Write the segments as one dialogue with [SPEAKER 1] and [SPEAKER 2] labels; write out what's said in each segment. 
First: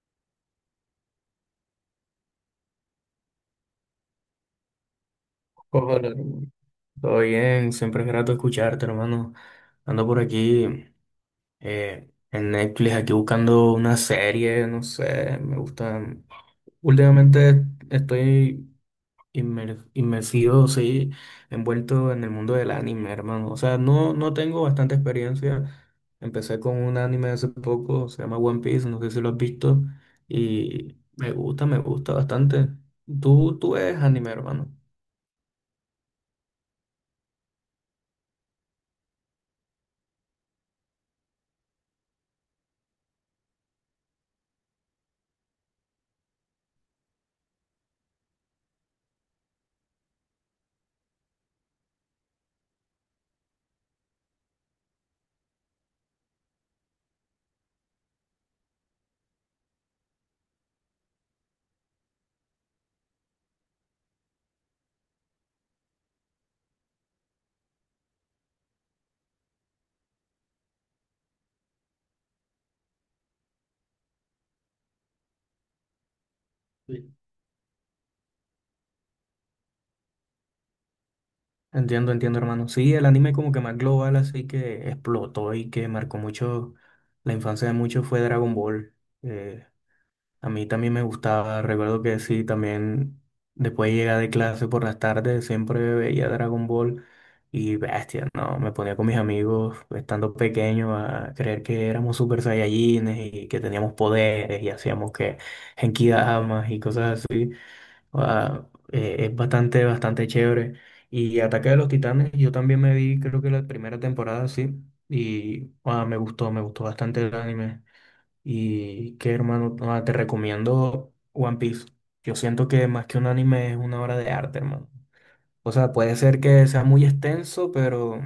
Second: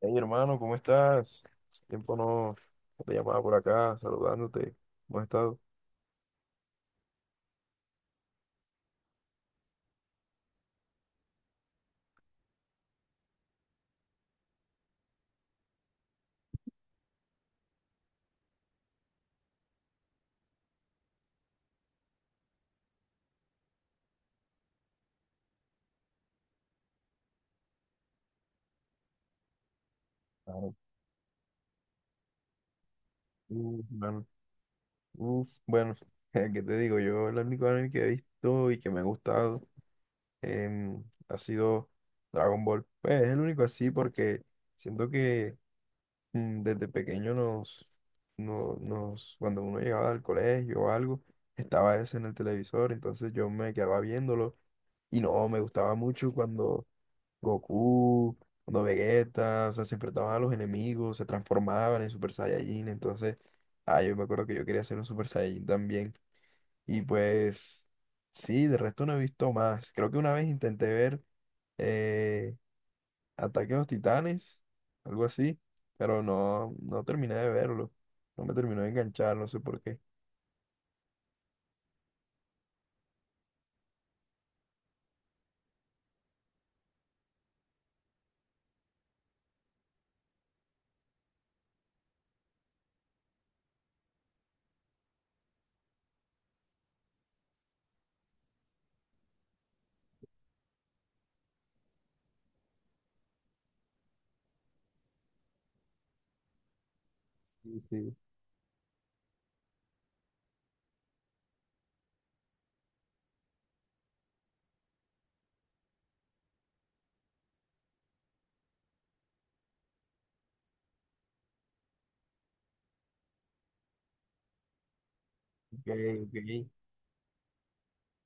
[SPEAKER 1] Hey hermano, ¿cómo estás? Hace tiempo no te llamaba por acá, saludándote. ¿Cómo has estado?
[SPEAKER 2] Hola, hermano. Todo bien, siempre es grato escucharte, hermano. Ando por aquí en Netflix, aquí buscando una serie, no sé, me gusta. Últimamente estoy inmersivo, sí, envuelto en el mundo del anime, hermano. O sea, no tengo bastante experiencia. Empecé con un anime hace poco, se llama One Piece, no sé si lo has visto,
[SPEAKER 1] Claro.
[SPEAKER 2] y me gusta bastante. ¿Tú
[SPEAKER 1] Uf,
[SPEAKER 2] eres
[SPEAKER 1] hermano.
[SPEAKER 2] anime, hermano?
[SPEAKER 1] Uf, bueno, ¿qué te digo? Yo el único anime que he visto y que me ha gustado ha sido Dragon Ball. Pues es el único así porque siento que desde pequeño nos, no- nos, cuando uno llegaba al colegio o algo, estaba ese en el televisor, entonces yo me quedaba viéndolo y no, me gustaba mucho cuando Goku, cuando Vegeta, o sea, se enfrentaban a los enemigos, se transformaban en Super Saiyajin. Entonces, ah, yo me acuerdo que yo quería ser un Super Saiyajin también, y pues, sí, de resto no he visto más. Creo que una vez intenté ver eh, Ataque a los Titanes, algo así, pero no terminé de verlo, no me terminó de enganchar, no sé por qué.
[SPEAKER 2] Entiendo, entiendo, hermano. Sí, el anime como que más global, así que explotó y que marcó mucho la infancia de muchos fue Dragon Ball. Eh, a mí también me gustaba, recuerdo que sí, también después de llegar de clase por las tardes siempre veía Dragon Ball y bestia, ¿no? Me ponía con mis amigos estando pequeño a creer que éramos super saiyajines y que teníamos poderes y hacíamos que Genkidamas y cosas así.
[SPEAKER 1] Sí, sí.
[SPEAKER 2] Ah, es bastante, bastante chévere. Y Ataque de los Titanes, yo también me vi, creo que la primera temporada, sí. Y ah, me gustó bastante el anime. Y qué hermano, ah, te recomiendo One Piece. Yo siento que más que un anime es una obra de arte, hermano. O
[SPEAKER 1] Ok,
[SPEAKER 2] sea, puede ser que
[SPEAKER 1] ok.
[SPEAKER 2] sea muy extenso, pero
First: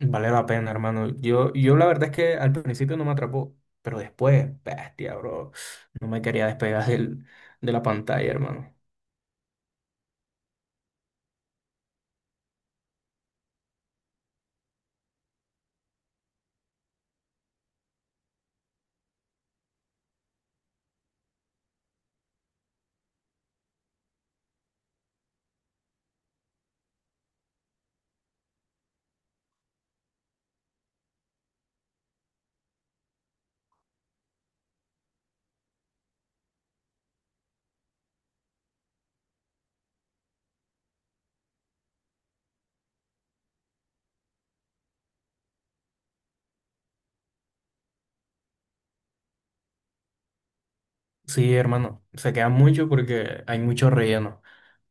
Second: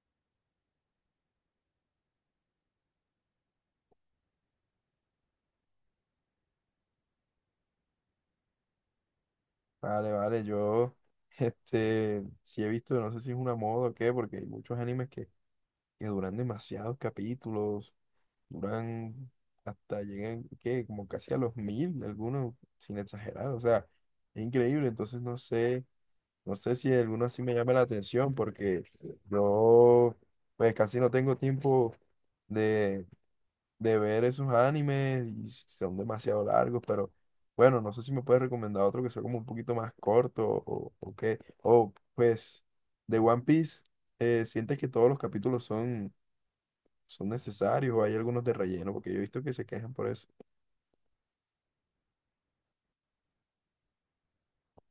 [SPEAKER 2] vale la pena, hermano. Yo la verdad es que al principio no me atrapó, pero después, bestia, bro. No me quería despegar de la pantalla, hermano.
[SPEAKER 1] Vale, vale, yo, este, sí he visto, no sé si es una moda o qué, porque hay muchos animes que duran demasiados capítulos, duran, hasta llegan, ¿qué? Como casi a los mil, algunos, sin exagerar, o sea, es increíble. Entonces no sé, no sé si alguno así me llama la atención, porque yo, pues casi no tengo tiempo de, de ver esos animes, y son demasiado largos. Pero bueno, no sé si me puedes recomendar otro que sea como un poquito más corto, o qué, o pues, de One Piece, ¿sientes que todos los capítulos son necesarios, o hay algunos de relleno, porque yo he visto que se quejan por eso?
[SPEAKER 2] Sí, hermano, se queda mucho porque hay mucho relleno,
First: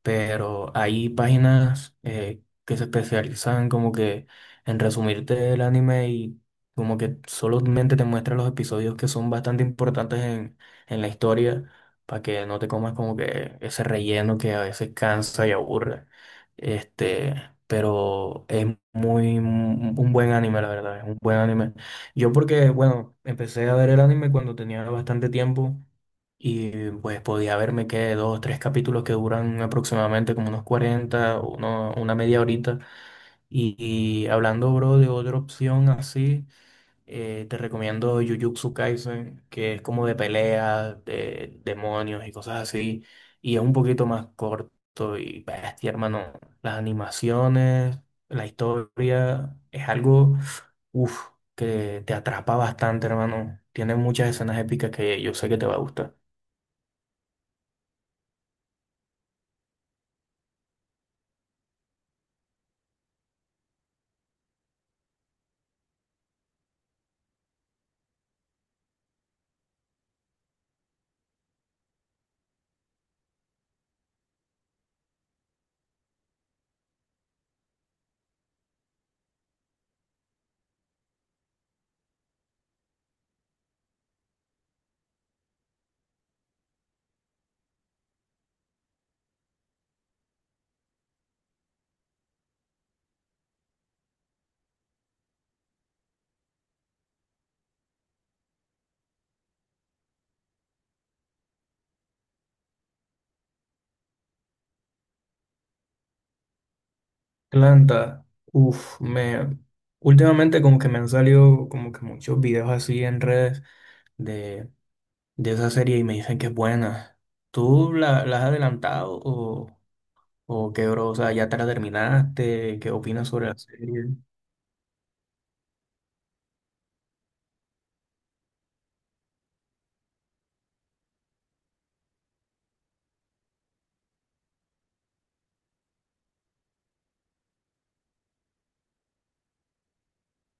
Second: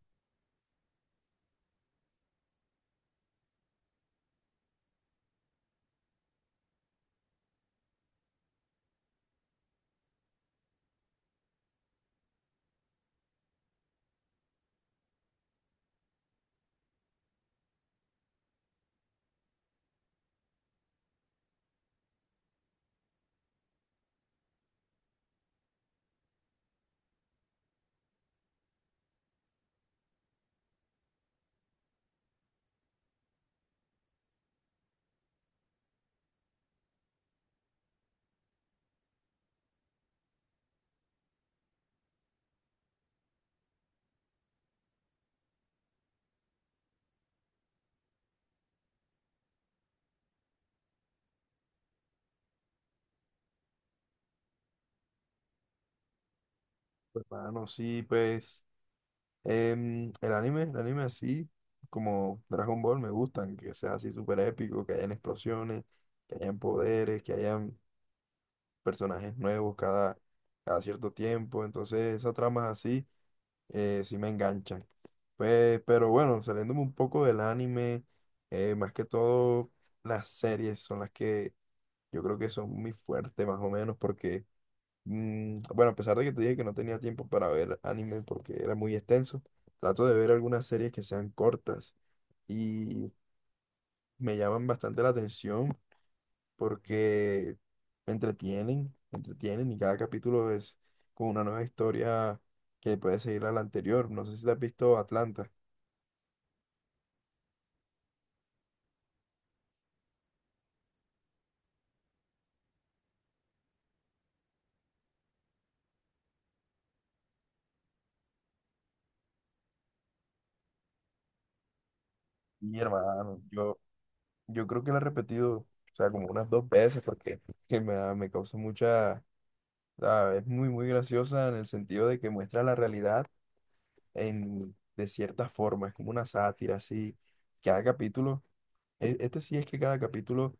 [SPEAKER 2] pero hay páginas que se especializan como que en resumirte el anime y como que solamente te muestran los episodios que son bastante importantes en la historia para que no te comas como que ese relleno que a veces cansa y aburre. Este, pero es muy un buen anime, la verdad, es un buen anime. Yo porque, bueno, empecé a ver el anime cuando tenía bastante tiempo y pues podía verme que dos o tres capítulos que duran aproximadamente como unos 40 una media horita. Y hablando, bro, de otra opción así, te recomiendo Jujutsu Kaisen, que es como de peleas, de demonios y cosas así. Y es un poquito más corto y bestia, hermano. Las animaciones, la historia, es algo, uff, que te atrapa bastante, hermano. Tiene muchas escenas épicas que yo sé que te va a gustar.
[SPEAKER 1] Pues, mano, sí, pues, el anime así, como Dragon Ball, me gustan, que sea así súper épico, que hayan explosiones, que hayan poderes, que hayan personajes nuevos cada, cada cierto tiempo. Entonces esas tramas así sí me enganchan. Pues, pero bueno, saliéndome un poco del anime, más que todo las series son las que yo creo que son muy fuertes más o menos porque, bueno, a pesar de que te dije que no tenía tiempo para ver anime porque era muy extenso, trato de ver algunas series que sean cortas y me llaman bastante la atención porque me entretienen y cada capítulo es como una nueva historia que puede seguir a la anterior. No sé si te has visto Atlanta.
[SPEAKER 2] Planta, uff, me últimamente como que me han salido como que muchos videos así en redes de, de esa serie y me dicen que es buena. ¿Tú la has adelantado o qué, bro? O sea, ¿ya te la terminaste?
[SPEAKER 1] Y
[SPEAKER 2] ¿Qué opinas
[SPEAKER 1] hermano,
[SPEAKER 2] sobre la
[SPEAKER 1] yo,
[SPEAKER 2] serie?
[SPEAKER 1] yo creo que la he repetido, o sea, como unas dos veces porque que me, da- me causa mucha... O sea, es muy, muy graciosa en el sentido de que muestra la realidad en, de cierta forma, es como una sátira, así. Cada capítulo, este sí es que cada capítulo,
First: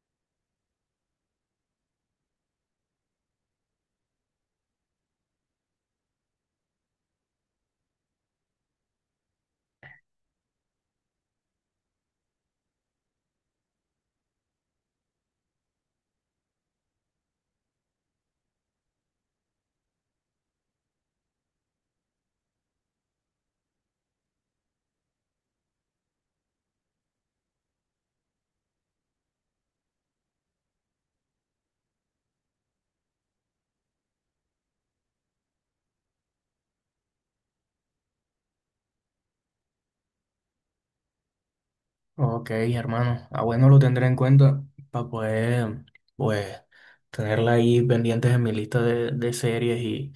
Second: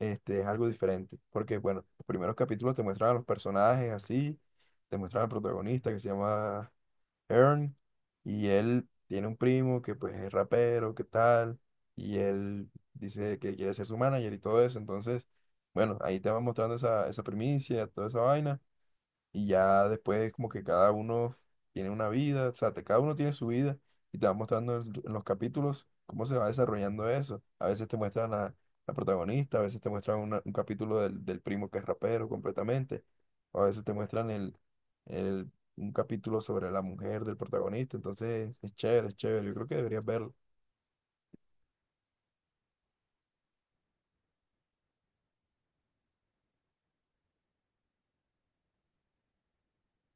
[SPEAKER 1] este, es algo diferente, porque bueno, los primeros capítulos te muestran a los personajes así, te muestran al protagonista que se llama Ern, y él tiene un primo que pues es rapero, qué tal, y él dice que quiere ser su manager y todo eso. Entonces, bueno, ahí te van mostrando esa, esa primicia, toda esa vaina. Y ya después como que cada uno tiene una vida, o sea, cada uno tiene su vida y te va mostrando en los capítulos cómo se va desarrollando eso. A veces te muestran a la protagonista, a veces te muestran un capítulo del, del primo que es rapero completamente, o a veces te muestran un capítulo sobre la mujer del protagonista. Entonces es chévere, es chévere. Yo creo que deberías verlo.
[SPEAKER 2] Ok, hermano. Ah, bueno, lo tendré en cuenta para poder, pues, tenerla ahí pendientes en mi lista de series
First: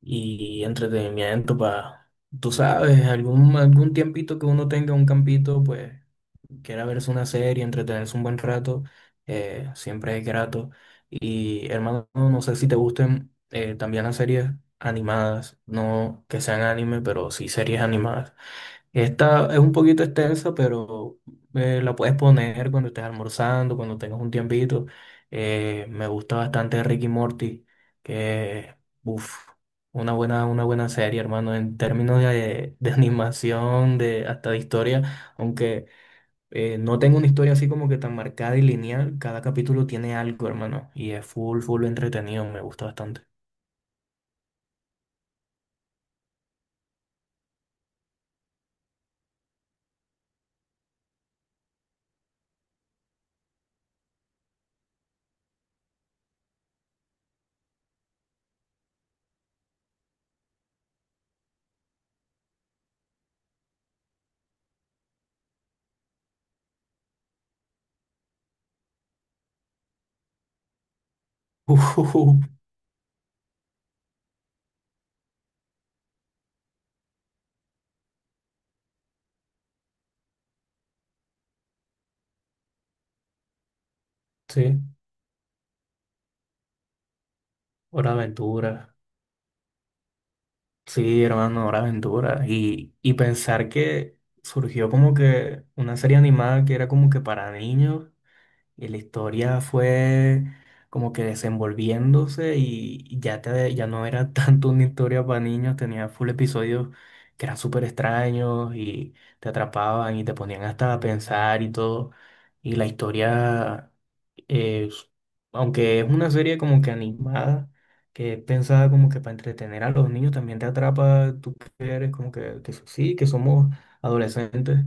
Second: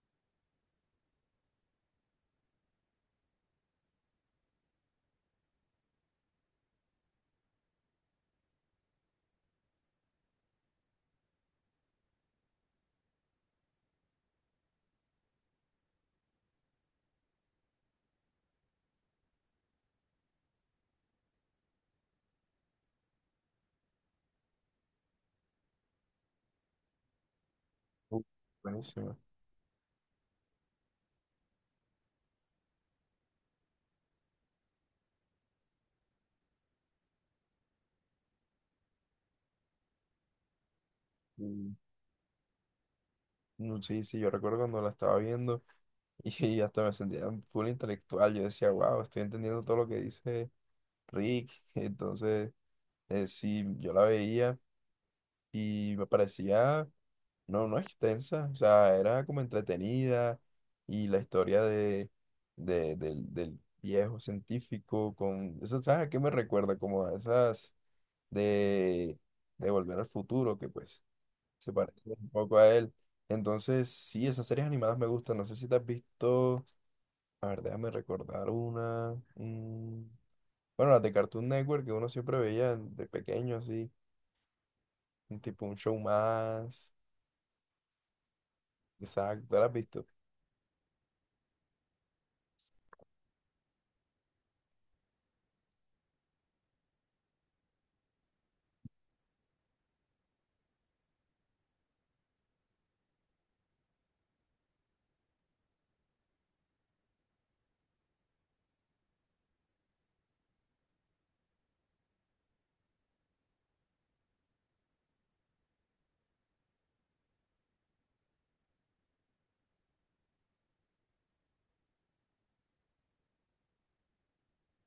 [SPEAKER 2] y entretenimiento para, tú sabes, algún, algún tiempito que uno tenga un campito, pues quiera verse una serie, entretenerse un buen rato, siempre es grato. Y hermano, no sé si te gusten también las series animadas, no que sean anime, pero sí series animadas. Esta es un poquito extensa, pero la puedes poner cuando estés almorzando, cuando tengas un tiempito. Me gusta bastante Ricky y Morty,
[SPEAKER 1] Uh,
[SPEAKER 2] que,
[SPEAKER 1] buenísimo.
[SPEAKER 2] uff, una buena serie, hermano, en términos de animación, de, hasta de historia, aunque no tengo una historia así como que tan marcada y lineal, cada capítulo tiene algo, hermano, y es
[SPEAKER 1] Y,
[SPEAKER 2] full, full entretenido, me gusta bastante.
[SPEAKER 1] sí, sí, yo recuerdo cuando la estaba viendo y hasta me sentía full intelectual. Yo decía, wow, estoy entendiendo todo lo que dice Rick. Entonces, sí, yo la veía y me parecía, no extensa, o sea, era como entretenida y la historia de, del viejo científico con, eso, ¿sabes a qué me recuerda? Como a esas de, de Volver al Futuro, que pues se parece un poco a él. Entonces, sí, esas series animadas me gustan, no sé si te has visto, a ver, déjame recordar una. Bueno, las de Cartoon Network que uno siempre veía de pequeño, así,
[SPEAKER 2] Sí,
[SPEAKER 1] un tipo un show más.
[SPEAKER 2] Hora de Aventura.
[SPEAKER 1] Exacto, ¿las has visto?
[SPEAKER 2] Sí, hermano, Hora de Aventura. Y pensar que surgió como que una serie animada que era como que para niños y la historia fue como que desenvolviéndose y ya, ya no era tanto una historia para niños, tenía full episodios que eran súper extraños y te atrapaban y te ponían hasta a pensar y todo. Y la historia, es- aunque es una serie como que animada, que es pensada como que para entretener a los niños, también te atrapa, tú que eres como que, sí, que somos adolescentes,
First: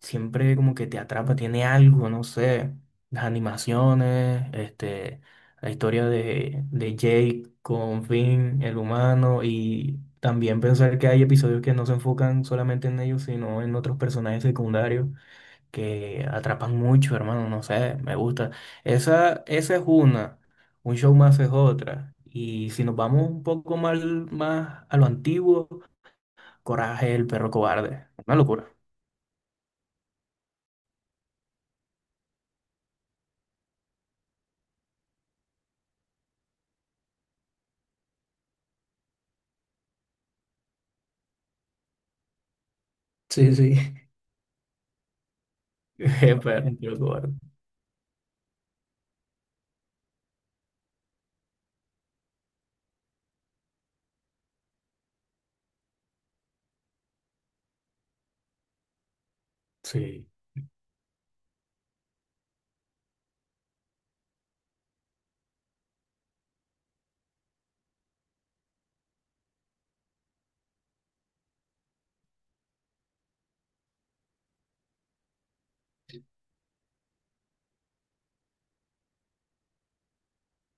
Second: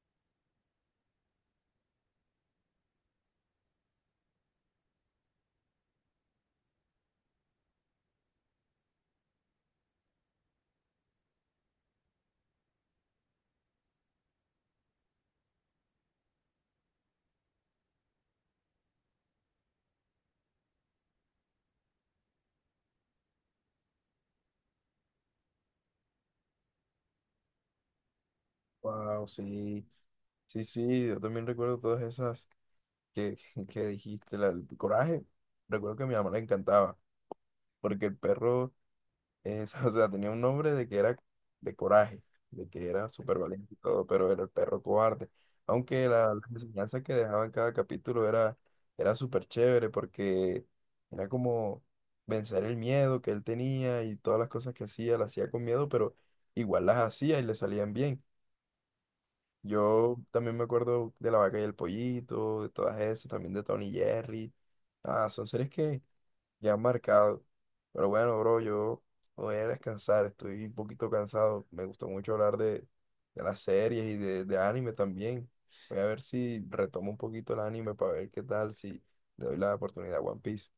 [SPEAKER 2] siempre como que te atrapa, tiene algo, no sé las animaciones, este, la historia de Jake con Finn, el humano, y también pensar que hay episodios que no se enfocan solamente en ellos, sino en otros personajes secundarios que atrapan mucho, hermano, no sé, me gusta. Esa es una, un show más es otra. Y si nos vamos un poco más, más a lo antiguo, Coraje, el perro cobarde. Una locura.
[SPEAKER 1] Wow, sí. Sí, sí, yo también recuerdo todas esas que, que dijiste. El coraje, recuerdo que a mi mamá le encantaba, porque el perro es- o sea, tenía un nombre de que era de coraje, de que era súper
[SPEAKER 2] Sí,
[SPEAKER 1] valiente y
[SPEAKER 2] sí.
[SPEAKER 1] todo, pero era el perro cobarde. Aunque la,
[SPEAKER 2] El
[SPEAKER 1] las
[SPEAKER 2] perro
[SPEAKER 1] enseñanzas que
[SPEAKER 2] cobarde.
[SPEAKER 1] dejaba en cada capítulo era, era súper chévere porque era como vencer el miedo que él tenía, y todas las cosas que hacía, las hacía con miedo, pero igual las hacía y le salían bien. Yo
[SPEAKER 2] Sí.
[SPEAKER 1] también me acuerdo de La Vaca y el Pollito, de todas esas, también de Tony y Jerry. Ah, son series que ya han marcado. Pero bueno, bro, yo voy a descansar, estoy un poquito cansado. Me gustó mucho hablar de las series y de anime también. Voy a ver si retomo un poquito el anime para ver qué tal, si le doy la oportunidad a One Piece.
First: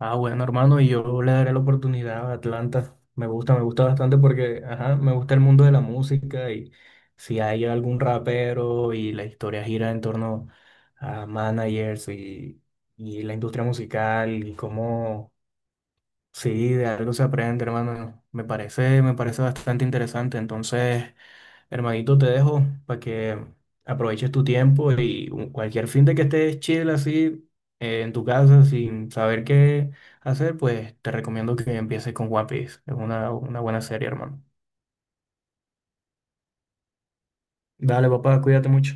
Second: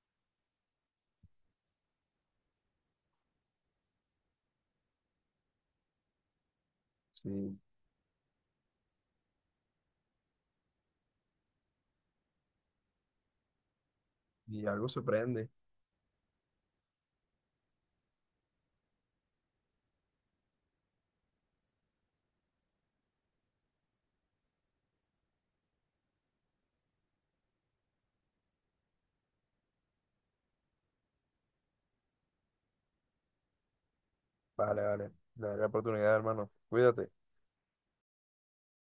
[SPEAKER 2] Ah, bueno, hermano, y yo le daré la oportunidad a Atlanta. Me gusta bastante porque, ajá, me gusta el mundo de la música y si
[SPEAKER 1] Si,
[SPEAKER 2] hay algún rapero y la historia gira en torno a managers y la industria musical y
[SPEAKER 1] si algo se
[SPEAKER 2] cómo,
[SPEAKER 1] prende,
[SPEAKER 2] sí, de algo se aprende, hermano. Me parece bastante interesante. Entonces, hermanito, te dejo para que aproveches tu tiempo y cualquier fin de que estés chill así en tu casa sin saber qué hacer, pues te recomiendo que empieces con One Piece. Es una buena serie, hermano.
[SPEAKER 1] vale, vale, le daré la oportunidad, hermano. Cuídate.
[SPEAKER 2] Dale, papá, cuídate mucho.